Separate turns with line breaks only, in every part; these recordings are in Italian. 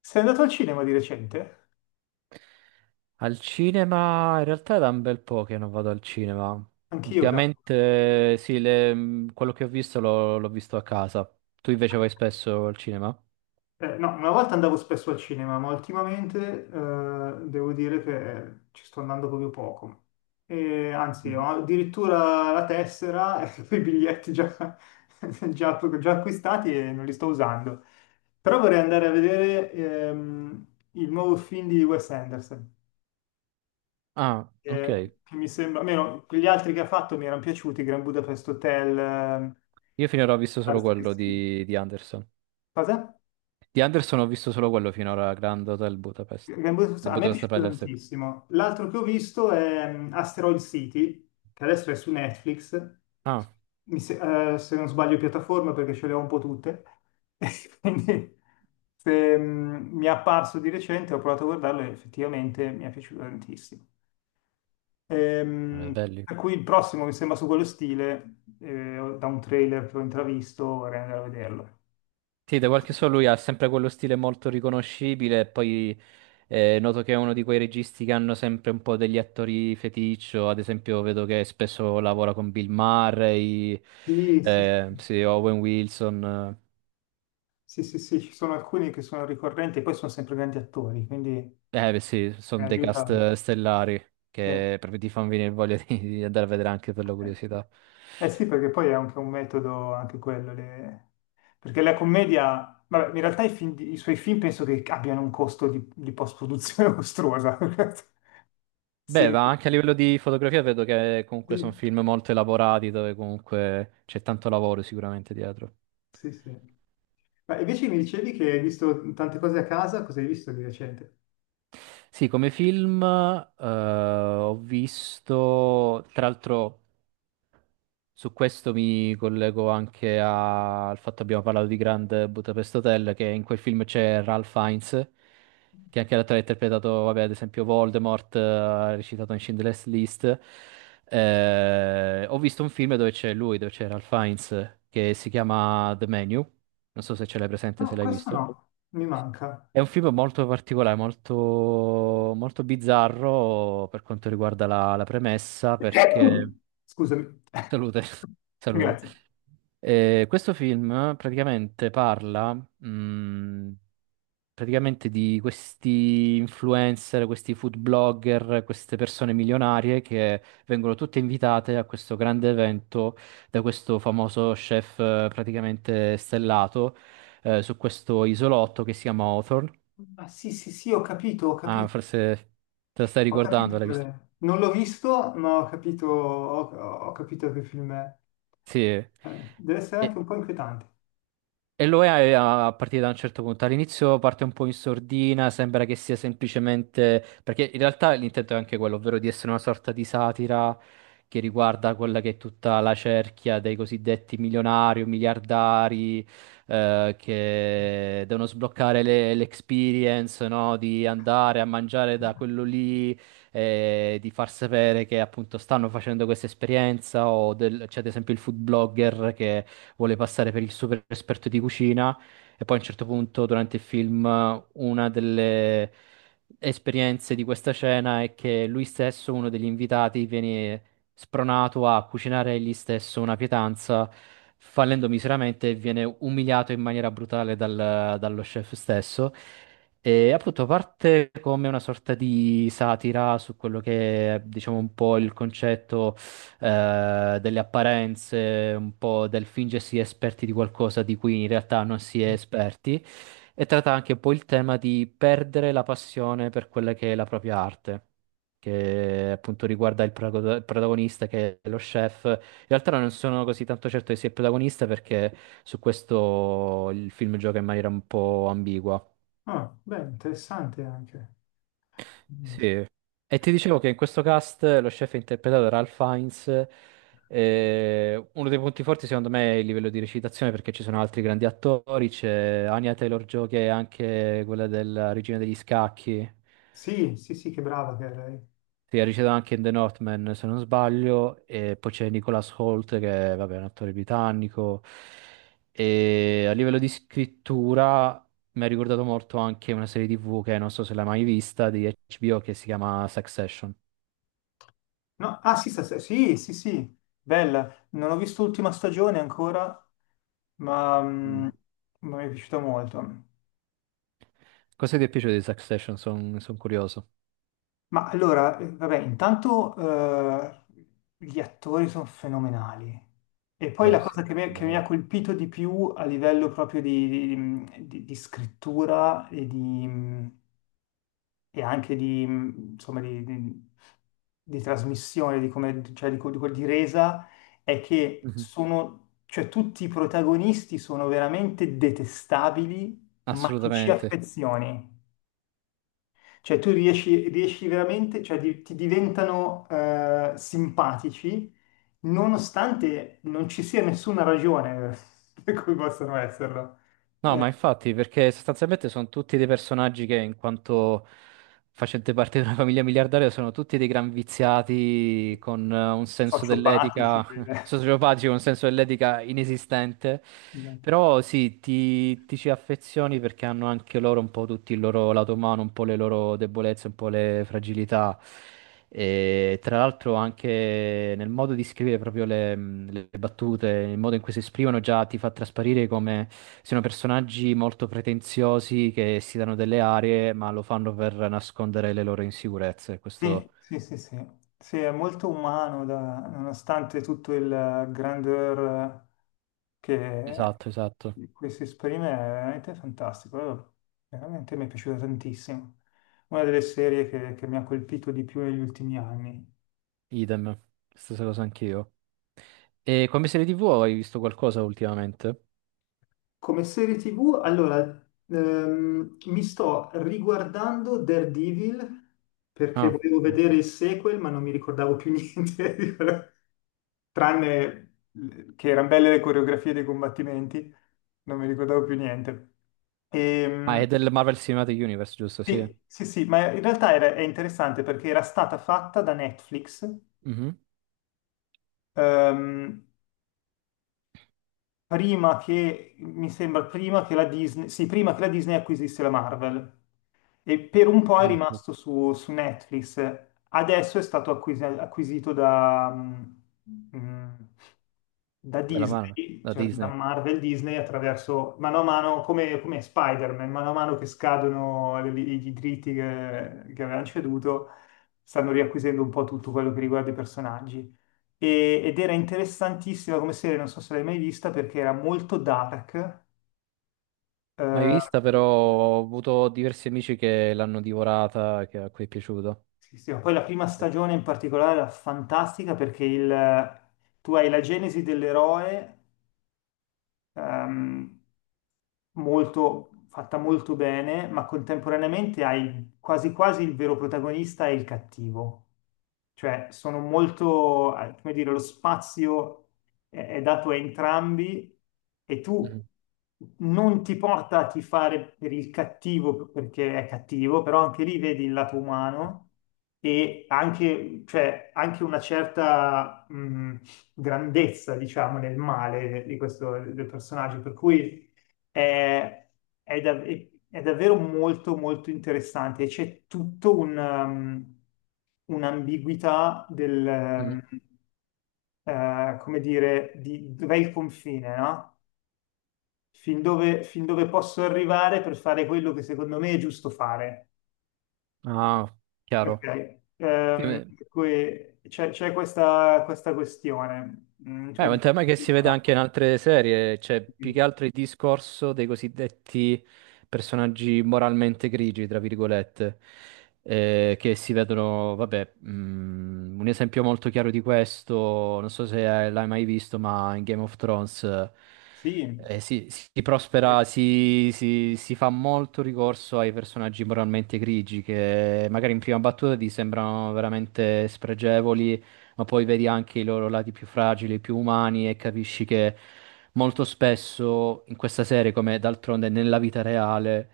Sei andato al cinema di recente?
Al cinema, in realtà è da un bel po' che non vado al cinema.
Anch'io, cavolo.
Ultimamente, sì, quello che ho visto l'ho visto a casa. Tu invece vai spesso al cinema?
No, una volta andavo spesso al cinema, ma ultimamente devo dire che ci sto andando proprio poco. E, anzi, ho
Mhm.
addirittura la tessera e i biglietti già, già acquistati e non li sto usando. Però vorrei andare a vedere il nuovo film di Wes Anderson,
Ah, ok.
che mi sembra, almeno quegli altri che ha fatto mi erano piaciuti, Grand Budapest Hotel,
Io finora ho visto solo
altri
quello
sì.
di Anderson.
Cosa?
Di Anderson ho visto solo quello finora, Grand Hotel Budapest. Il
A me è
Budapest
piaciuto
Hotel, sì.
tantissimo. L'altro che ho visto è Asteroid City, che adesso è su Netflix.
Ah,
Mi se, se non sbaglio piattaforma, perché ce le ho un po' tutte. Quindi se, mm, mi è apparso di recente, ho provato a guardarlo e effettivamente mi è piaciuto tantissimo.
vabbè,
Ehm,
belli.
per cui il prossimo mi sembra su quello stile, da un trailer che ho intravisto, vorrei andare a vederlo.
Sì, da quel che so lui ha sempre quello stile molto riconoscibile e poi noto che è uno di quei registi che hanno sempre un po' degli attori feticcio, ad esempio vedo che spesso lavora con Bill Murray,
Sì, sì, sì.
sì, Owen Wilson,
Sì, sì, sì, ci sono alcuni che sono ricorrenti e poi sono sempre grandi attori, quindi
eh beh, sì, sono dei cast
aiuta.
stellari
Sì.
che proprio ti fanno venire voglia di andare a vedere anche per la curiosità.
Eh sì, perché poi è anche un metodo, anche quello. Perché la commedia, vabbè, in realtà i suoi film penso che abbiano un costo di post-produzione mostruosa.
Beh, ma
Sembra.
anche a livello di fotografia vedo che comunque sono
Sì,
film molto elaborati dove comunque c'è tanto lavoro sicuramente dietro.
sì, sì. Ma invece mi dicevi che hai visto tante cose a casa, cosa hai visto di recente?
Sì, come film ho visto, tra l'altro su questo mi collego anche al fatto che abbiamo parlato di Grand Budapest Hotel, che in quel film c'è Ralph Fiennes, che anche l'attore ha interpretato, vabbè, ad esempio Voldemort, ha recitato in Schindler's List. Ho visto un film dove c'è lui, dove c'è Ralph Fiennes, che si chiama The Menu, non so se ce l'hai presente, se
No,
l'hai
questo
visto.
no, mi manca.
È un film molto particolare, molto, molto bizzarro per quanto riguarda la premessa, perché.
Scusami.
Salute, salute.
Grazie.
Questo film praticamente parla, praticamente di questi influencer, questi food blogger, queste persone milionarie che vengono tutte invitate a questo grande evento da questo famoso chef praticamente stellato su questo isolotto che si chiama Hawthorne.
Ah, sì, sì, sì, ho capito, ho
Ah,
capito,
forse te lo stai
ho capito
ricordando, l'hai
qual
visto?
è. Non l'ho visto, ma ho capito, ho capito che film è.
Sì.
Deve essere
E,
anche un po' inquietante.
E lo è a partire da un certo punto. All'inizio parte un po' in sordina, sembra che sia semplicemente, perché in realtà l'intento è anche quello, ovvero di essere una sorta di satira che riguarda quella che è tutta la cerchia dei cosiddetti milionari o miliardari che devono sbloccare l'experience, no? Di andare a mangiare da quello lì, di far sapere che appunto stanno facendo questa esperienza o c'è ad esempio il food blogger che vuole passare per il super esperto di cucina e poi a un certo punto durante il film una delle esperienze di questa cena è che lui stesso, uno degli invitati, viene spronato a cucinare egli stesso una pietanza, fallendo miseramente e viene umiliato in maniera brutale dallo chef stesso. E appunto parte come una sorta di satira su quello che è, diciamo, un po' il concetto delle apparenze, un po' del fingersi esperti di qualcosa di cui in realtà non si è esperti, e tratta anche un po' il tema di perdere la passione per quella che è la propria arte. Che appunto riguarda il protagonista che è lo chef. In realtà non sono così tanto certo che sia il protagonista perché su questo il film gioca in maniera un po' ambigua.
Ah, beh, interessante anche. Mm.
Sì, e ti dicevo che in questo cast lo chef è interpretato da Ralph Fiennes. Uno dei punti forti secondo me è il livello di recitazione perché ci sono altri grandi attori, c'è Anya Taylor-Joy che è anche quella della Regina degli Scacchi,
Sì, sì, sì, che brava che è lei.
che ha recitato anche in The Northman se non sbaglio, e poi c'è Nicholas Holt che è, vabbè, è un attore britannico. E a livello di scrittura mi ha ricordato molto anche una serie TV che non so se l'hai mai vista di HBO che si chiama Succession.
No, ah, sì, sì, sì, sì, bella. Non ho visto l'ultima stagione ancora, ma mm, ma mi è piaciuta molto.
Cosa ti è piaciuto di Succession? Sono curioso.
Ma allora, vabbè, intanto gli attori sono fenomenali. E poi
Beh,
la
sì,
cosa che mi,
quello
che
è
mi ha
vero.
colpito di più a livello proprio di scrittura e anche di, insomma, di trasmissione, di, come, cioè di resa, è che
Mhm.
sono, cioè, tutti i protagonisti sono veramente detestabili, ma ti ci
Assolutamente.
affezioni. Cioè, tu riesci veramente, ti diventano simpatici nonostante non ci sia nessuna ragione per cui possano esserlo.
No,
Eh,
ma infatti, perché sostanzialmente sono tutti dei personaggi che, in quanto facente parte di una famiglia miliardaria, sono tutti dei gran viziati con un senso
sociopatici.
dell'etica. Sociopatico, un senso dell'etica inesistente.
Esatto.
Però sì, ti ci affezioni perché hanno anche loro un po' tutti il loro lato umano, un po' le loro debolezze, un po' le fragilità. E tra l'altro anche nel modo di scrivere proprio le battute, il modo in cui si esprimono già ti fa trasparire come siano personaggi molto pretenziosi che si danno delle arie, ma lo fanno per nascondere le loro insicurezze. Questo.
Sì, sì, sì, sì. Sì, è molto umano, nonostante tutto il grandeur che
Esatto, esatto.
di cui si esprime, è veramente fantastico. Veramente mi è piaciuta tantissimo. Una delle serie che mi ha colpito di più negli ultimi anni.
Idem. Stessa cosa anch'io. E come serie TV hai visto qualcosa ultimamente?
Come serie TV, allora, mi sto riguardando Daredevil perché
Ah,
volevo vedere
ok.
il sequel, ma non mi ricordavo più niente. Tranne che erano belle le coreografie dei combattimenti, non mi ricordavo più niente.
Ah, è
Ehm,
del Marvel Cinematic Universe, giusto? Sì.
sì, sì, sì, ma in realtà è interessante perché era stata fatta da Netflix
Mhm.
ehm, prima che, mi sembra, prima che la Disney, sì, prima che la Disney acquisisse la Marvel. E per un po' è
Ah, ok.
rimasto su Netflix, adesso è stato acquisito mm, da
Della Marvel,
Disney,
da
cioè da
Disney.
Marvel Disney attraverso mano a mano, come Spider-Man, mano a mano che scadono i diritti che avevano ceduto, stanno riacquisendo un po' tutto quello che riguarda i personaggi. Ed era interessantissima come serie, non so se l'hai mai vista, perché era molto dark.
Mai
eh,
vista, però ho avuto diversi amici che l'hanno divorata, che a cui è piaciuto.
Sì, sì, ma poi la prima
Sì.
stagione in particolare era fantastica perché tu hai la genesi dell'eroe ehm, molto, fatta molto bene, ma contemporaneamente hai quasi quasi il vero protagonista e il cattivo. Cioè, sono molto, come dire, lo spazio è dato a entrambi e tu
Mhm.
non ti porta a tifare per il cattivo perché è cattivo, però anche lì vedi il lato umano e anche, cioè, anche una certa, grandezza, diciamo, nel male di questo del personaggio, per cui è, è dav- è davvero molto molto interessante. C'è tutto un'ambiguità del,
Mhm.
come dire, di dov'è il confine, no? Fin dove posso arrivare per fare quello che secondo me è giusto fare.
Ah, chiaro.
Ok?
Sì.
Per cui c'è questa questione.
È un tema che si vede anche in altre serie, cioè più che altro il discorso dei cosiddetti personaggi moralmente grigi, tra virgolette, che si vedono, vabbè, un esempio molto chiaro di questo, non so se l'hai mai visto, ma in Game of Thrones
Sì,
si prospera, si fa molto ricorso ai personaggi moralmente grigi, che magari in prima battuta ti sembrano veramente spregevoli ma poi vedi anche i loro lati più fragili, più umani e capisci che molto spesso in questa serie, come d'altronde nella vita reale,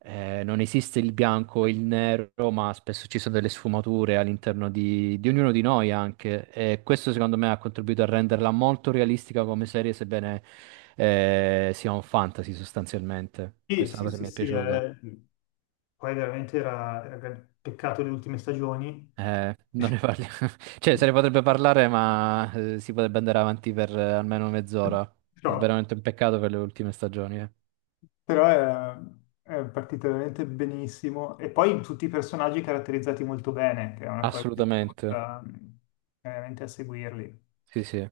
non esiste il bianco e il nero, ma spesso ci sono delle sfumature all'interno di ognuno di noi anche. E questo secondo me ha contribuito a renderla molto realistica come serie, sebbene sia un fantasy sostanzialmente.
sì,
Questa è
sì,
una cosa che
sì,
mi è
sì,
piaciuta.
poi veramente era un peccato le ultime stagioni,
Non ne parliamo. Cioè, se ne potrebbe parlare, ma si potrebbe andare avanti per almeno mezz'ora. È
però,
veramente un peccato per le ultime stagioni, eh.
però è partita veramente benissimo e poi tutti i personaggi caratterizzati molto bene, che è una cosa che ti
Assolutamente.
porta veramente a seguirli.
Sì, sì.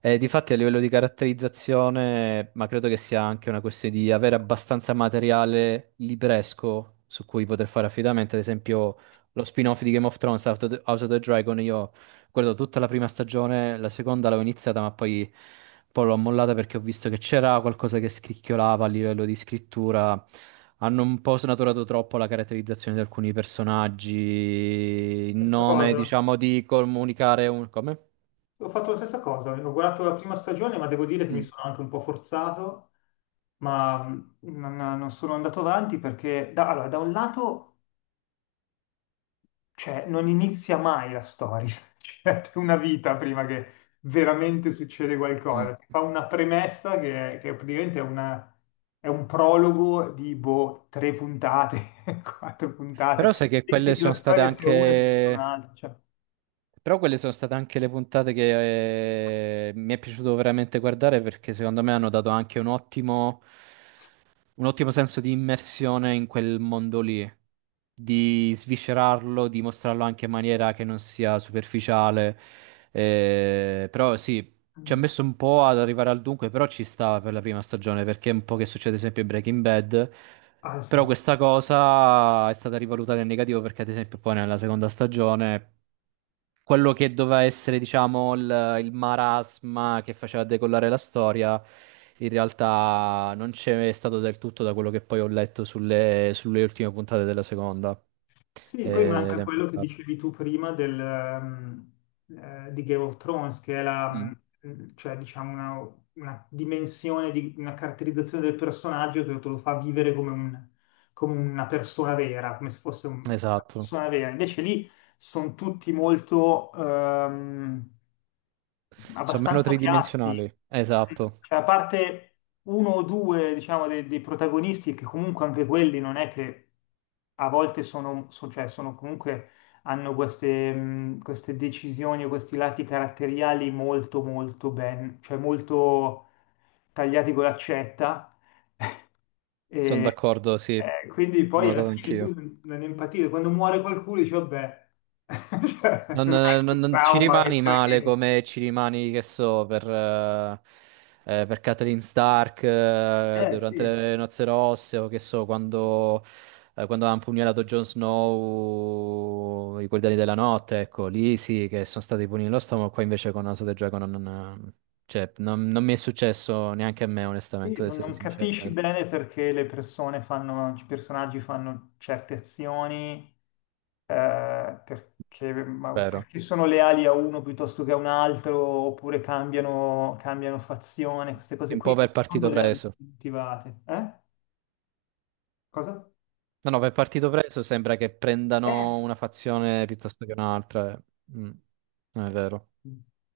E difatti a livello di caratterizzazione, ma credo che sia anche una questione di avere abbastanza materiale libresco su cui poter fare affidamento. Ad esempio, lo spin-off di Game of Thrones, House of the Dragon, io guardo tutta la prima stagione, la seconda l'avevo iniziata, ma poi, poi l'ho mollata perché ho visto che c'era qualcosa che scricchiolava a livello di scrittura. Hanno un po' snaturato troppo la caratterizzazione di alcuni personaggi, in
Stessa
nome,
cosa.
diciamo, di comunicare un. Come?
Ho fatto la stessa cosa, ho guardato la prima stagione, ma devo dire che mi
Mm.
sono anche un po' forzato, ma non sono andato avanti perché allora, da un lato... Cioè, non inizia mai la storia, cioè, c'è una vita prima che veramente succede
Mm.
qualcosa. Ti fa una premessa che praticamente è un prologo di boh, tre puntate, quattro puntate.
Però sai che
Pensi
quelle
che la
sono state
storia sia una e diventa
anche.
un'altra. Cioè,
Però quelle sono state anche le puntate che mi è piaciuto veramente guardare perché secondo me hanno dato anche un ottimo senso di immersione in quel mondo lì, di sviscerarlo, di mostrarlo anche in maniera che non sia superficiale. Però sì, ci ha
mm,
messo un po' ad arrivare al dunque, però ci stava per la prima stagione perché è un po' che succede sempre in Breaking Bad. Però
pazzesco.
questa cosa è stata rivalutata in negativo perché ad esempio poi nella seconda stagione quello che doveva essere, diciamo, il marasma che faceva decollare la storia, in realtà non c'è stato del tutto da quello che poi ho letto sulle ultime puntate della seconda.
Sì, poi
Ed è
manca
un
quello che
peccato.
dicevi tu prima di Game of Thrones, che è
Mm,
cioè, diciamo una, dimensione, di, una caratterizzazione del personaggio che te lo fa vivere come, come una persona vera, come se fosse una
esatto.
persona vera. Invece lì sono tutti molto,
Sono meno
abbastanza piatti.
tridimensionali.
Sì.
Esatto.
Cioè, a parte uno o due, diciamo, dei protagonisti, che comunque anche quelli non è che a volte sono, cioè, sono comunque hanno queste decisioni o questi lati caratteriali molto molto ben, cioè molto tagliati con l'accetta.
Sono
E,
d'accordo, sì. L'ho
quindi poi alla
notato
fine tu
anch'io.
non empatizzi. Quando muore qualcuno dici, vabbè, cioè,
Non,
non è
non-
che il
non ci
trauma che
rimani
c'era
male
anche.
come ci rimani, che so, per Catelyn Stark
Eh
durante
sì,
le nozze rosse o che so, quando ha impugnalato Jon Snow i Guardiani della Notte, ecco, lì sì che sono stati pugni nello stomaco, qua invece con House of the Dragon non, cioè, non mi è successo neanche a me,
sì,
onestamente, ad essere
non
sincero.
capisci bene perché le persone fanno, i personaggi fanno certe azioni, ma
Vero.
perché sono leali a uno piuttosto che a un altro, oppure cambiano fazione, queste cose
Un po'
qui non
per
sono
partito
realmente
preso.
motivate. Eh? Cosa?
No, no, per partito preso sembra che prendano
Eh,
una fazione piuttosto che un'altra. Eh. Mm, Non è vero.
sì.